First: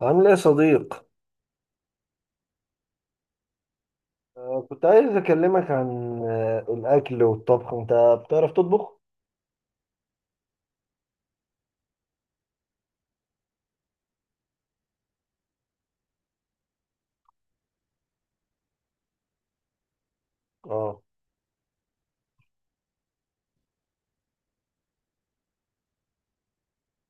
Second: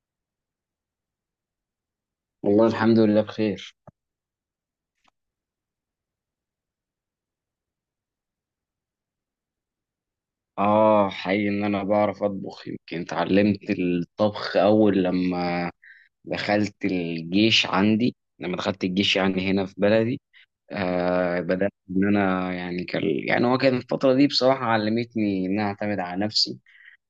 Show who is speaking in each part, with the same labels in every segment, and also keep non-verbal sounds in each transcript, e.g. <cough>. Speaker 1: عامل ايه يا صديق؟
Speaker 2: والله الحمد لله بخير.
Speaker 1: كنت عايز اكلمك عن الاكل والطبخ. انت بتعرف تطبخ؟
Speaker 2: اه، حقيقي ان انا بعرف اطبخ. يمكن اتعلمت الطبخ اول لما دخلت الجيش، يعني هنا في بلدي.
Speaker 1: اه،
Speaker 2: بدأت ان انا، يعني كان يعني هو كان الفترة دي بصراحة علمتني ان انا اعتمد على نفسي.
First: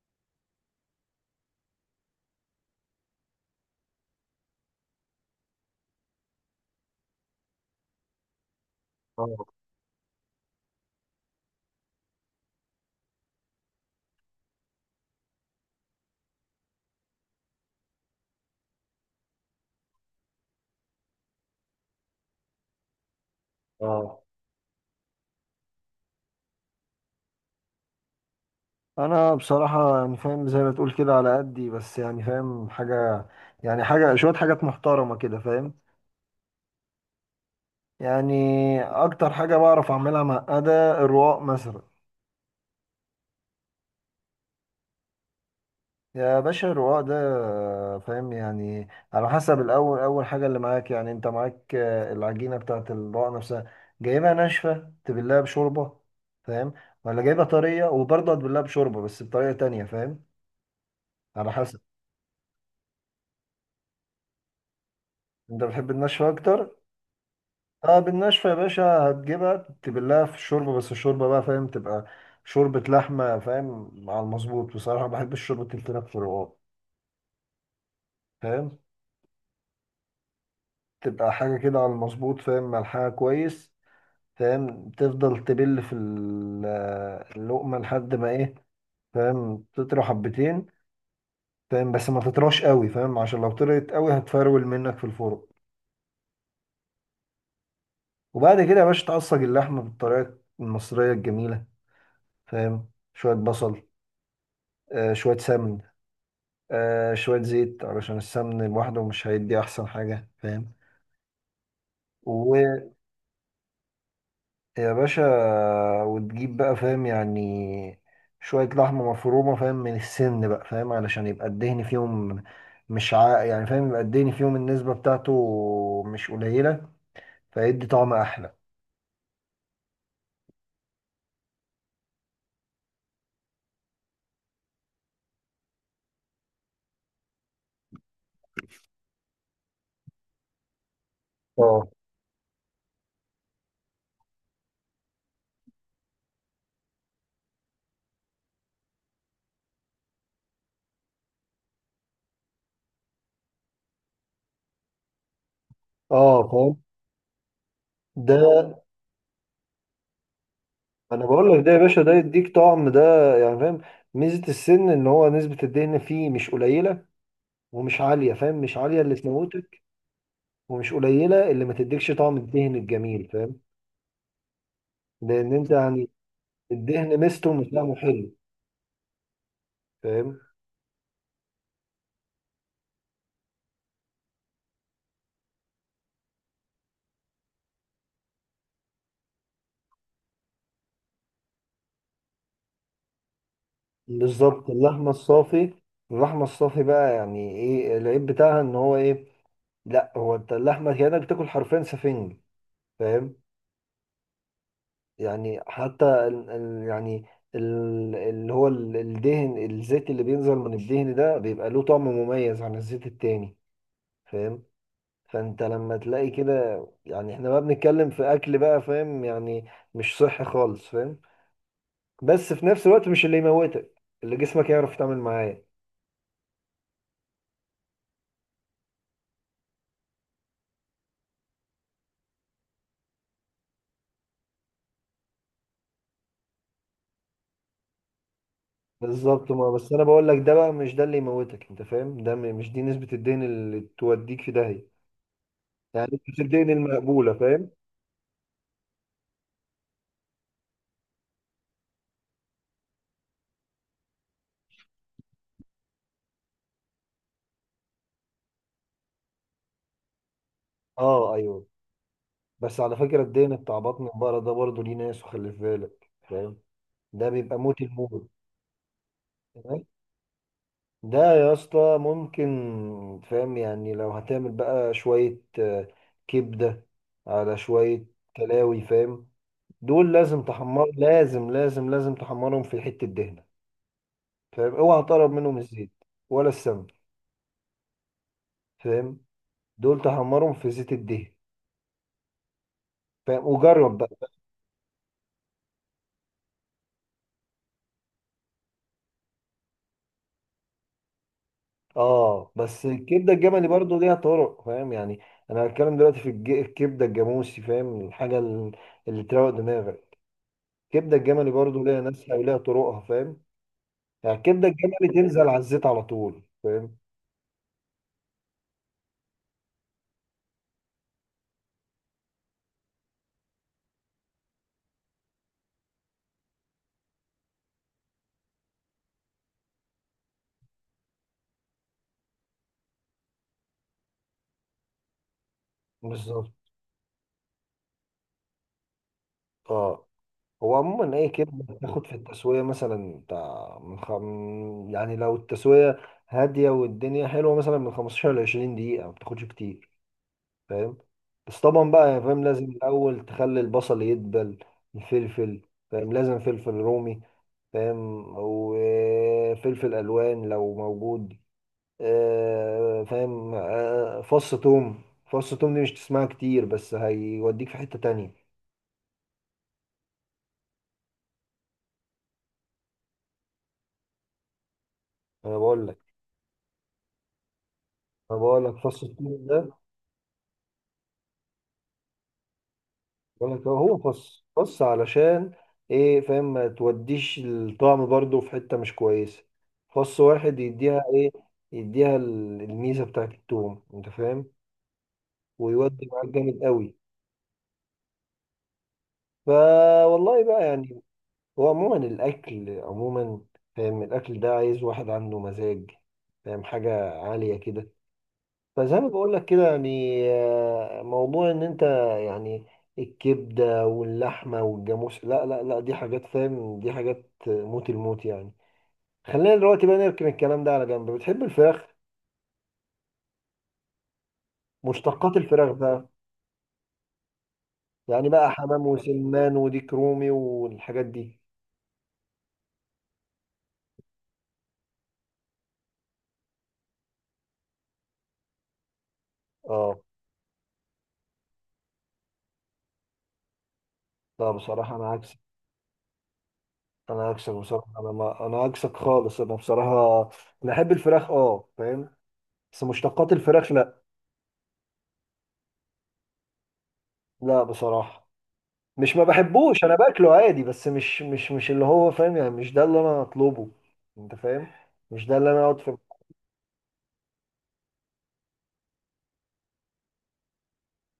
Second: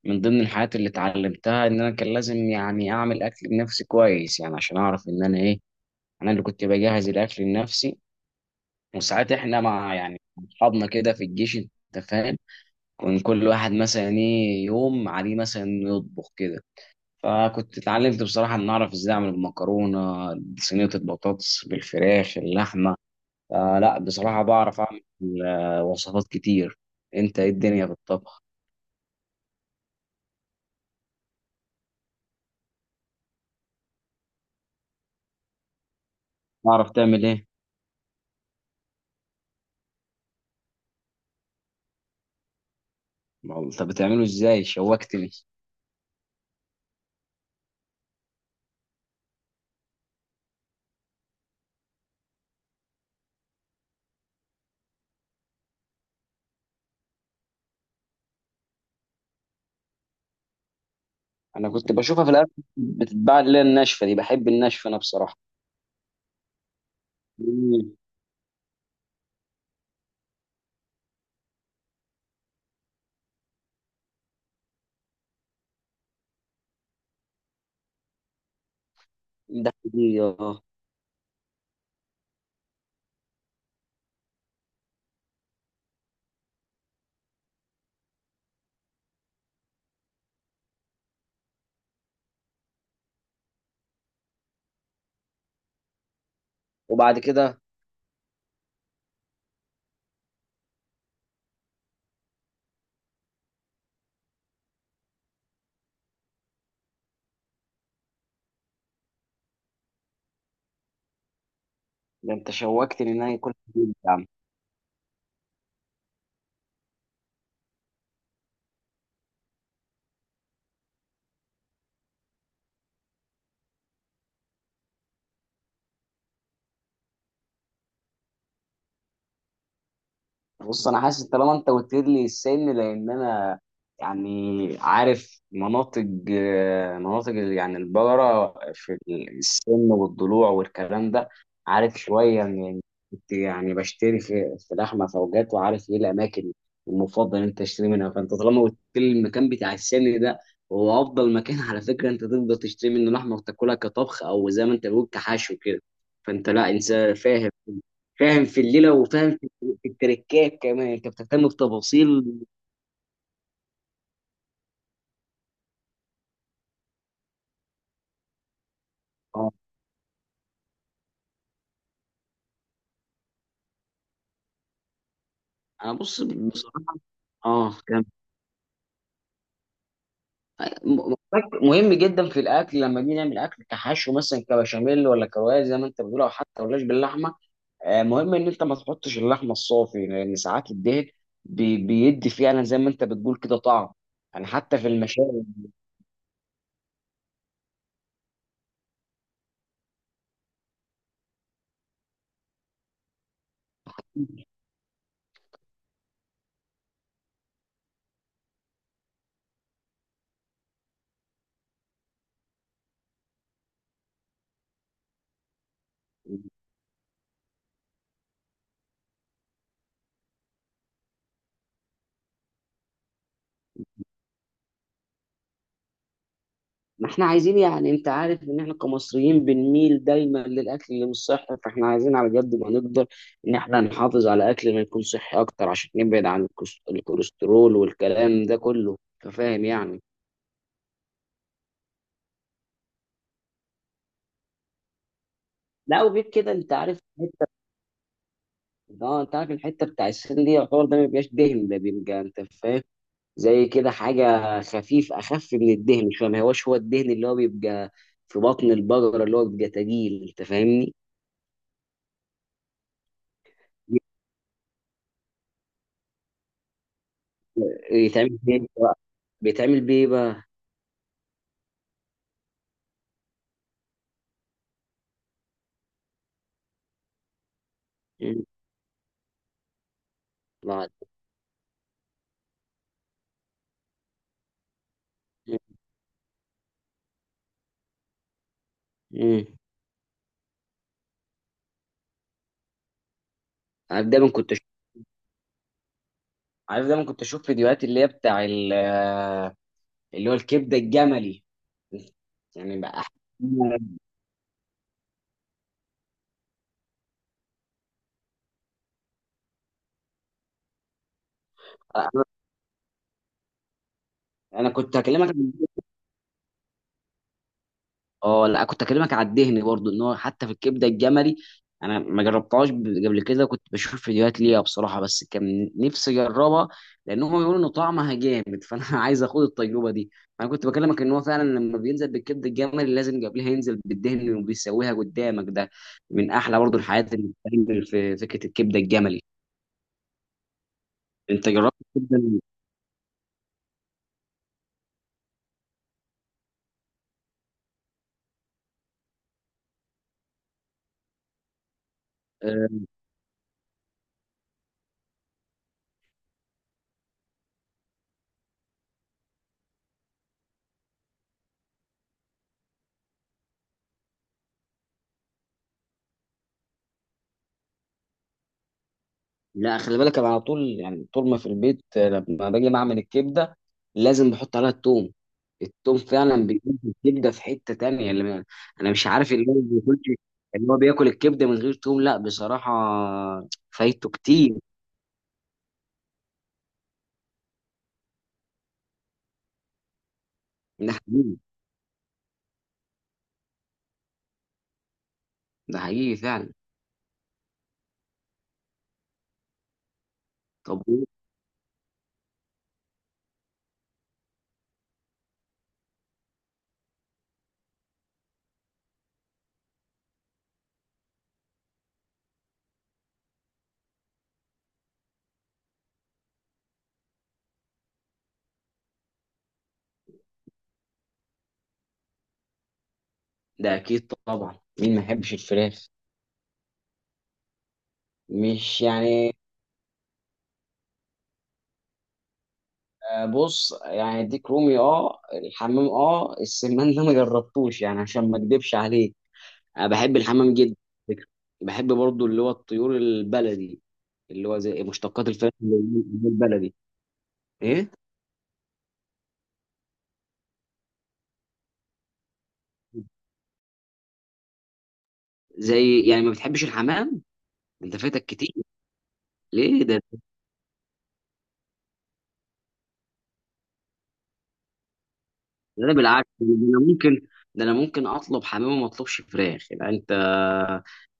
Speaker 2: من ضمن الحاجات اللي اتعلمتها ان انا كان لازم يعني اعمل اكل لنفسي كويس، يعني عشان اعرف ان انا انا اللي كنت بجهز الاكل لنفسي. وساعات
Speaker 1: اه،
Speaker 2: احنا مع، يعني، اصحابنا كده في الجيش، انت فاهم، كان كل واحد مثلا يوم عليه مثلا إنه يطبخ كده. فكنت اتعلمت بصراحة ان اعرف ازاي اعمل المكرونة، صينية البطاطس بالفراخ، اللحمة. فلا،
Speaker 1: اه.
Speaker 2: بصراحة بعرف اعمل وصفات كتير. انت ايه الدنيا في الطبخ؟
Speaker 1: انا بصراحة يعني فاهم زي ما تقول كده، على قدي، بس يعني فاهم حاجة، يعني حاجة، شوية حاجات محترمة كده، فاهم؟
Speaker 2: بعرف تعمل ايه؟
Speaker 1: يعني اكتر حاجة بعرف اعملها معقدة الرقاق مثلا.
Speaker 2: ما هو انت بتعمله ازاي؟ شوقتني.
Speaker 1: يا باشا الرواق ده، فاهم يعني، على حسب الأول. أول حاجة اللي معاك، يعني أنت معاك العجينة بتاعة الرواق نفسها، جايبها ناشفة تبلها بشوربة، فاهم؟ ولا جايبها طرية وبرضه هتبلها بشوربة بس بطريقة تانية، فاهم؟ على
Speaker 2: انا
Speaker 1: حسب.
Speaker 2: كنت بشوفها في الاكل بتتباع، اللي هي الناشفة دي. بحب الناشفة انا بصراحة.
Speaker 1: أنت بتحب الناشفة أكتر؟
Speaker 2: مم.
Speaker 1: أه، بالناشفة يا باشا. هتجيبها تبلها في الشوربة، بس الشوربة بقى، فاهم، تبقى شوربة لحمة، فاهم، على المظبوط. بصراحة بحب الشوربة اللي بتبقى في الرواق، فاهم،
Speaker 2: دي. اه.
Speaker 1: تبقى حاجة كده على المظبوط، فاهم، ملحها كويس، فاهم. تفضل تبل في اللقمة لحد ما ايه، فاهم، تطرى حبتين، فاهم. بس ما تطراش قوي، فاهم، عشان لو طرت قوي هتفرول منك في الفرن.
Speaker 2: وبعد كده.
Speaker 1: وبعد كده يا باشا تعصج اللحمة بالطريقة المصرية الجميلة، فاهم، شوية بصل، شوية سمن، شوية زيت، علشان السمن لوحده مش هيدي أحسن حاجة، فاهم.
Speaker 2: ده انت
Speaker 1: و...
Speaker 2: شوقتني ان انا اكل.
Speaker 1: يا باشا، وتجيب بقى، فاهم يعني، شوية لحمة مفرومة، فاهم، من السن بقى، فاهم، علشان يبقى الدهن فيهم. مش عا يعني فاهم، يبقى الدهن فيهم النسبة بتاعته مش قليلة، فيدي طعم أحلى.
Speaker 2: بص انا حاسس، طالما انت قلت لي السن، لان انا يعني عارف مناطق، مناطق يعني البقره في السن والضلوع والكلام ده.
Speaker 1: اه،
Speaker 2: عارف شويه، من كنت يعني بشتري في لحمه فوجات، وعارف ايه الاماكن المفضل إن انت تشتري منها. فانت طالما قلت لي المكان بتاع السن ده هو افضل مكان <laughs> على فكره. انت تقدر تشتري منه لحمه وتاكلها كطبخ، او زي ما انت بتقول، كحشو كده.
Speaker 1: اه،
Speaker 2: فانت لا
Speaker 1: فاهم.
Speaker 2: انسان فاهم، فاهم في
Speaker 1: ده
Speaker 2: الليله، وفاهم في التركات كمان، انت
Speaker 1: انا
Speaker 2: بتهتم
Speaker 1: بقول لك ده يا باشا، ده
Speaker 2: بتفاصيل.
Speaker 1: يديك طعم، ده يعني فاهم. ميزة السن ان هو نسبة الدهن فيه مش قليلة ومش عالية، فاهم، مش عالية اللي
Speaker 2: اه،
Speaker 1: تموتك ومش قليلة اللي ما تديكش طعم الدهن الجميل، فاهم. لان انت
Speaker 2: انا
Speaker 1: يعني
Speaker 2: بص بصراحه.
Speaker 1: الدهن ميزته، مش
Speaker 2: اه،
Speaker 1: طعمه
Speaker 2: كم.
Speaker 1: حلو، فاهم.
Speaker 2: م- م- مهم جدا في الاكل لما بنيجي نعمل اكل كحشو، مثلا كبشاميل، ولا كروايه زي ما انت بتقول، او حتى ولاش باللحمه. مهم ان انت ما تحطش اللحمه الصافي، لان ساعات الدهن بيدي فعلا، زي ما انت بتقول كده، طعم. يعني
Speaker 1: بالظبط.
Speaker 2: حتى في
Speaker 1: اللحمة
Speaker 2: المشاوي.
Speaker 1: الصافي، اللحمة الصافي بقى يعني ايه العيب بتاعها؟ ان هو ايه، لا هو انت اللحمة كأنك بتاكل حرفيا سفنج، فاهم. يعني حتى ال ال يعني ال اللي هو ال- الدهن، الزيت اللي بينزل من الدهن ده بيبقى له طعم مميز عن الزيت التاني، فاهم. فانت لما تلاقي كده، يعني احنا بقى بنتكلم في اكل بقى، فاهم، يعني مش صحي خالص، فاهم، بس في نفس الوقت مش اللي يموتك، اللي جسمك يعرف يتعامل معاه.
Speaker 2: ما احنا عايزين، يعني انت عارف ان احنا كمصريين بنميل دايما للاكل اللي مش صحي، فاحنا عايزين على قد ما نقدر ان احنا نحافظ على اكل ما يكون صحي اكتر، عشان نبعد عن الكوليسترول والكلام ده كله. انت
Speaker 1: بالظبط.
Speaker 2: فاهم
Speaker 1: ما بس
Speaker 2: يعني.
Speaker 1: انا بقول لك ده بقى، مش ده اللي يموتك، انت فاهم، مش دي نسبة الدين اللي توديك في داهية،
Speaker 2: لا،
Speaker 1: يعني
Speaker 2: وغير
Speaker 1: مش
Speaker 2: كده
Speaker 1: الدين
Speaker 2: انت عارف
Speaker 1: المقبولة، فاهم.
Speaker 2: اه، انت عارف الحته بتاع السن دي، يعتبر ده ما بيبقاش دهن، ده بيبقى، انت فاهم، زي كده حاجه خفيف، اخف من الدهن شويه، ما هوش هو الدهن اللي هو بيبقى في بطن البقره اللي هو بيبقى تقيل، انت فاهمني.
Speaker 1: اه، ايوه. بس على فكرة الدين بتاع بطن البقرة ده برضه ليه ناس، وخلي في بالك فاهم، ده بيبقى موت الموت.
Speaker 2: بيتعمل بيه بيتعمل
Speaker 1: تمام.
Speaker 2: بيه إيه بقى؟
Speaker 1: ده يا اسطى ممكن، فاهم يعني، لو هتعمل بقى شوية كبدة على شوية كلاوي، فاهم، دول لازم تحمر،
Speaker 2: ما
Speaker 1: لازم لازم لازم تحمرهم في حتة دهنة، فاهم. اوعى تقرب منهم الزيت ولا السمن، فاهم،
Speaker 2: امم
Speaker 1: دول تحمرهم في زيت الدهن، فاهم، وجرب
Speaker 2: عارف
Speaker 1: بقى.
Speaker 2: دايما كنت أشوف عارف دايما كنت اشوف فيديوهات اللي هي بتاع ال- اللي هو الكبده الجملي.
Speaker 1: اه،
Speaker 2: يعني
Speaker 1: بس
Speaker 2: بقى-
Speaker 1: الكبده الجملي برضو ليها طرق، فاهم يعني. انا هتكلم دلوقتي في الكبده الجاموسي، فاهم، الحاجه اللي تروق دماغك. الكبده الجملي برضو ليها ناسها وليها طرقها، فاهم يعني، الكبده
Speaker 2: انا كنت
Speaker 1: الجملي
Speaker 2: هكلمك.
Speaker 1: تنزل على الزيت على طول، فاهم.
Speaker 2: اه لا، كنت اكلمك على الدهن برضو، ان هو حتى في الكبده الجملي انا ما جربتهاش قبل كده. كنت بشوف فيديوهات ليها بصراحه، بس كان نفسي اجربها، لان هم بيقولوا ان طعمها جامد <laughs> فانا عايز اخد التجربه دي. انا كنت بكلمك ان هو فعلا لما بينزل بالكبده الجملي لازم قبلها ينزل بالدهن، وبيسويها قدامك ده من
Speaker 1: بالظبط.
Speaker 2: احلى برضو الحاجات اللي بتتعمل في فكره الكبده الجملي.
Speaker 1: اه، هو عموما اي
Speaker 2: انت
Speaker 1: كبده
Speaker 2: جربت
Speaker 1: بتاخد في
Speaker 2: الكبده؟
Speaker 1: التسويه، مثلا بتاع يعني لو التسويه هاديه والدنيا حلوه، مثلا من 15 ل 20 دقيقه، ما بتاخدش كتير، فاهم. بس طبعا بقى يا فاهم، لازم الاول تخلي البصل يدبل، الفلفل، فاهم، لازم فلفل رومي، فاهم، وفلفل الوان لو موجود، فاهم، فص توم. فص توم دي مش تسمعها كتير، بس هيوديك في حتة تانية.
Speaker 2: لا، خلي بالك، انا على طول يعني طول ما في البيت لما باجي بعمل الكبده لازم بحط عليها التوم.
Speaker 1: انا بقول
Speaker 2: التوم
Speaker 1: لك
Speaker 2: فعلا بيجيب الكبده في حته تانية اللي
Speaker 1: انا بقول لك
Speaker 2: انا
Speaker 1: فص
Speaker 2: مش عارف،
Speaker 1: التوم ده،
Speaker 2: اللي هو بياكل الكبده من غير توم لا بصراحه،
Speaker 1: بقول لك هو
Speaker 2: فايته
Speaker 1: خص
Speaker 2: كتير.
Speaker 1: خص، علشان ايه فاهم، ما توديش الطعم برضو في حتة مش كويسة. فص واحد
Speaker 2: ده
Speaker 1: يديها ايه،
Speaker 2: حقيقي.
Speaker 1: يديها الميزة بتاعت التوم، انت فاهم،
Speaker 2: ده
Speaker 1: ويودي
Speaker 2: حقيقي
Speaker 1: معاك
Speaker 2: فعلا.
Speaker 1: جامد قوي. فا والله بقى
Speaker 2: طب
Speaker 1: يعني،
Speaker 2: إيه؟
Speaker 1: هو عموما الاكل عموما، فاهم، الاكل ده عايز واحد عنده مزاج، فاهم، حاجة عالية كده. فزي ما بقول لك كده يعني، موضوع ان انت يعني الكبده واللحمه والجاموس، لا لا لا، دي حاجات، فاهم، دي حاجات موت الموت يعني. خلينا دلوقتي بقى نركن الكلام ده على جنب. بتحب الفراخ؟
Speaker 2: ده اكيد طبعا، مين ما يحبش
Speaker 1: مشتقات الفراخ
Speaker 2: الفراخ؟
Speaker 1: بقى، يعني بقى
Speaker 2: مش
Speaker 1: حمام
Speaker 2: يعني.
Speaker 1: وسلمان وديك رومي والحاجات دي.
Speaker 2: بص يعني، ديك رومي، الحمام، السمان ده ما جربتوش يعني، عشان ما اكدبش عليك. انا
Speaker 1: اه،
Speaker 2: بحب الحمام جدا على فكرة. بحب برضو اللي هو الطيور البلدي، اللي
Speaker 1: لا
Speaker 2: هو زي
Speaker 1: بصراحه انا
Speaker 2: مشتقات
Speaker 1: عكسك،
Speaker 2: الفراخ اللي هي البلدي.
Speaker 1: بصراحه،
Speaker 2: ايه؟
Speaker 1: انا ما انا عكسك خالص، انا بصراحه بحب الفراخ، اه فاهم، بس مشتقات الفراخ لا،
Speaker 2: زي يعني ما بتحبش الحمام.
Speaker 1: لا
Speaker 2: انت فاتك
Speaker 1: بصراحه.
Speaker 2: كتير.
Speaker 1: مش ما بحبوش،
Speaker 2: ليه
Speaker 1: انا
Speaker 2: ده؟
Speaker 1: باكله عادي، بس مش اللي هو فاهم، يعني مش ده اللي انا اطلبه، انت فاهم، مش ده اللي انا اقعد
Speaker 2: ده انا
Speaker 1: في.
Speaker 2: بالعكس. انا ممكن ده انا ممكن اطلب حمام وما اطلبش فراخ. يبقى انت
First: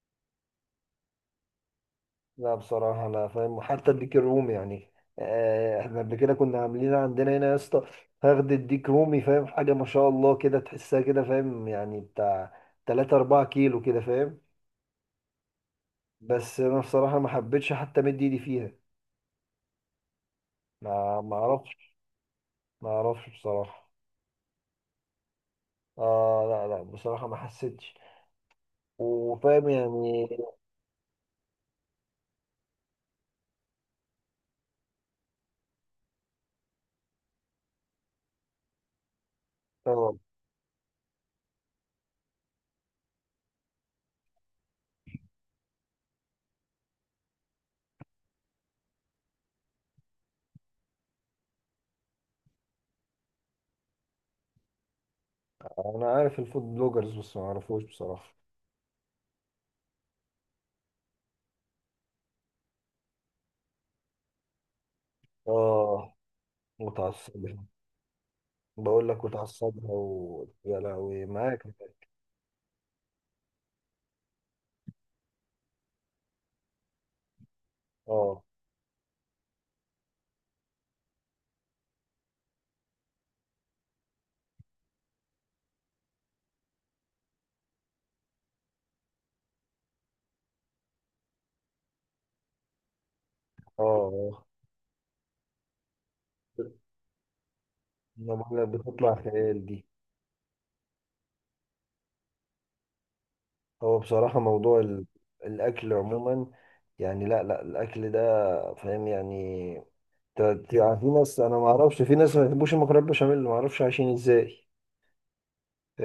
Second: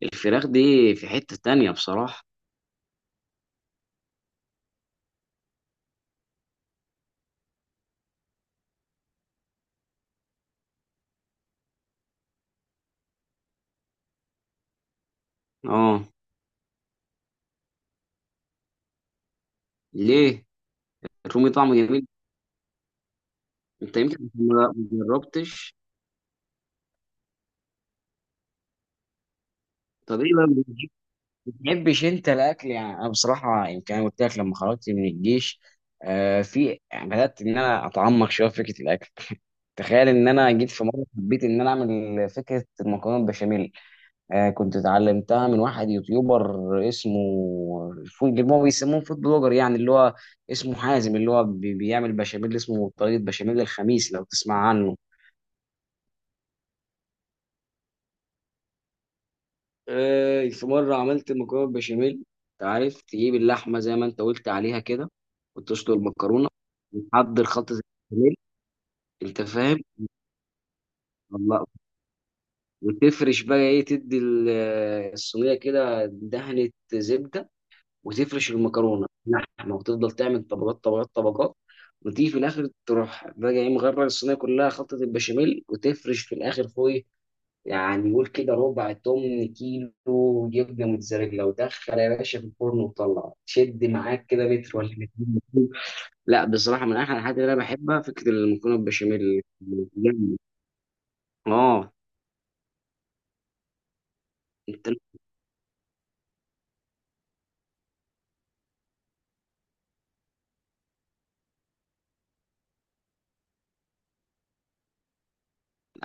Speaker 2: الفراخ دي في حتة تانية بصراحة.
Speaker 1: لا بصراحه لا، فاهم، وحتى الديك الرومي يعني، احنا قبل كده كنا عاملين عندنا هنا يا اسطى، فخد الديك رومي، فاهم، حاجه ما شاء الله كده تحسها كده، فاهم، يعني بتاع 3 4 كيلو كده، فاهم.
Speaker 2: اه،
Speaker 1: بس انا بصراحه ما حبيتش حتى مد ايدي فيها.
Speaker 2: ليه؟
Speaker 1: ما
Speaker 2: الرومي طعمه
Speaker 1: اعرفش،
Speaker 2: جميل.
Speaker 1: ما اعرفش بصراحه.
Speaker 2: انت يمكن ما جربتش.
Speaker 1: اه، لا لا بصراحه ما حسيتش، وفاهم
Speaker 2: طب
Speaker 1: يعني.
Speaker 2: ايه بقى؟ بتحبش انت الاكل؟ يعني انا بصراحه، يمكن انا قلت لك، لما خرجت من الجيش في يعني بدات ان انا اتعمق شويه في فكره الاكل. تخيل
Speaker 1: آه.
Speaker 2: ان انا جيت في مره حبيت ان انا اعمل فكره المكرونه البشاميل. كنت اتعلمتها من واحد يوتيوبر، اسمه فود، اللي هو بيسموه فود بلوجر يعني، اللي هو اسمه حازم، اللي هو بيعمل بشاميل، اسمه طريقه بشاميل الخميس، لو تسمع عنه.
Speaker 1: انا عارف الفود بلوجرز، بس ما اعرفوش بصراحه.
Speaker 2: في مرة عملت مكرونة بشاميل. انت عارف تجيب اللحمة زي ما انت قلت عليها كده، وتسلق
Speaker 1: اه،
Speaker 2: المكرونة، وتحضر
Speaker 1: متعصبها.
Speaker 2: خلطة البشاميل.
Speaker 1: بقول لك
Speaker 2: انت فاهم.
Speaker 1: متعصبها يا لهوي معاك،
Speaker 2: الله.
Speaker 1: اه،
Speaker 2: وتفرش بقى ايه، تدي الصينية كده دهنة زبدة،
Speaker 1: اه،
Speaker 2: وتفرش المكرونة، لحمة، وتفضل تعمل طبقات طبقات طبقات. وتيجي في الاخر تروح بقى ايه، مغرق الصينية كلها خلطة البشاميل، وتفرش في الاخر فوق. يعني قول كده ربع تمن كيلو يبقى موتزاريلا، ودخل يا باشا في الفرن وطلع، شد معاك
Speaker 1: آه.
Speaker 2: كده متر ولا مترين. لا بصراحه، من احلى الحاجات اللي انا بحبها فكره
Speaker 1: انا بقول لك
Speaker 2: المكرونه
Speaker 1: بتطلع
Speaker 2: بالبشاميل.
Speaker 1: خيال دي.
Speaker 2: جامد. اه.
Speaker 1: هو بصراحه موضوع
Speaker 2: انت.
Speaker 1: الاكل عموما يعني، لا لا، الاكل ده، فاهم يعني، يعني في ناس، انا ما اعرفش، في ناس ما بيحبوش المكرونه بشاميل، ما اعرفش عايشين ازاي.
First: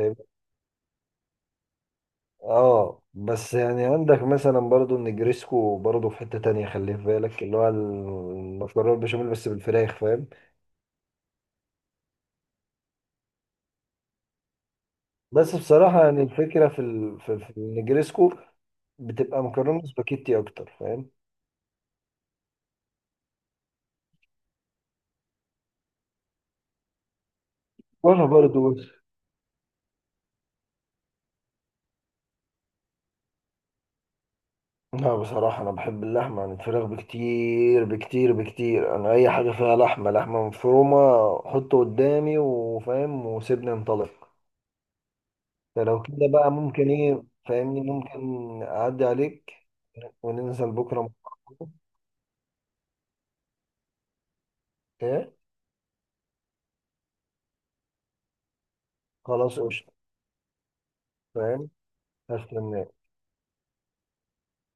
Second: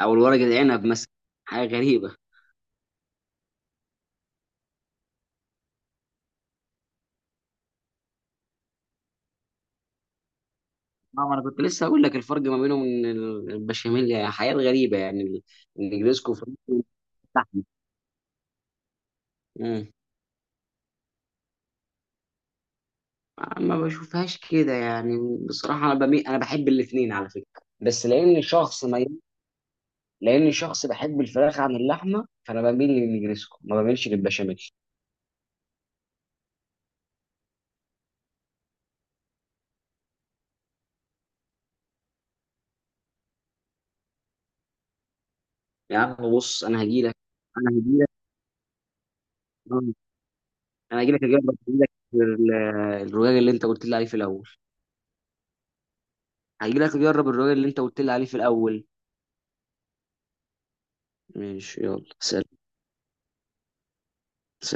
Speaker 2: او الورق العنب مثلا، حاجه غريبه.
Speaker 1: اه، بس يعني عندك مثلا برضو النجريسكو، برضو في حتة تانية، خليه في بالك، اللي هو المكرونة البشاميل بس بالفراخ، فاهم.
Speaker 2: اه، ما انا كنت لسه هقول لك الفرق ما بينهم، ان البشاميل يعني حاجات غريبه يعني
Speaker 1: بس بصراحة يعني
Speaker 2: النجريسكو فرنسي
Speaker 1: الفكرة في في
Speaker 2: واللحمة.
Speaker 1: النجريسكو بتبقى مكرونة
Speaker 2: امم.
Speaker 1: سباكيتي أكتر، فاهم.
Speaker 2: ما بشوفهاش كده يعني، بصراحه انا بحب الاثنين على فكره، بس
Speaker 1: وأنا
Speaker 2: لان
Speaker 1: برضو،
Speaker 2: شخص ما،
Speaker 1: بس
Speaker 2: لاني شخص بحب الفراخ عن اللحمه فانا بميل للنجريسكو ما بميلش للبشاميل.
Speaker 1: لا بصراحة أنا بحب اللحمة عن الفراخ بكتير بكتير بكتير، أنا أي حاجة فيها لحمة، لحمة مفرومة، حطه قدامي، وفاهم، وسيبني انطلق.
Speaker 2: يا
Speaker 1: فلو كده
Speaker 2: عم
Speaker 1: بقى
Speaker 2: بص.
Speaker 1: ممكن، إيه
Speaker 2: انا
Speaker 1: فاهمني،
Speaker 2: هجي لك.
Speaker 1: ممكن أعدي عليك
Speaker 2: آه،
Speaker 1: وننزل بكرة
Speaker 2: انا
Speaker 1: مع
Speaker 2: هجي لك اجرب،
Speaker 1: بعض.
Speaker 2: الرواية اللي انت قلت لي عليه في الاول.
Speaker 1: ايه،
Speaker 2: هجي لك اجرب الرواية اللي انت قلت لي عليه في الاول.
Speaker 1: خلاص قشطة، فاهم،
Speaker 2: ماشي، يلا، سلام.
Speaker 1: هستناك.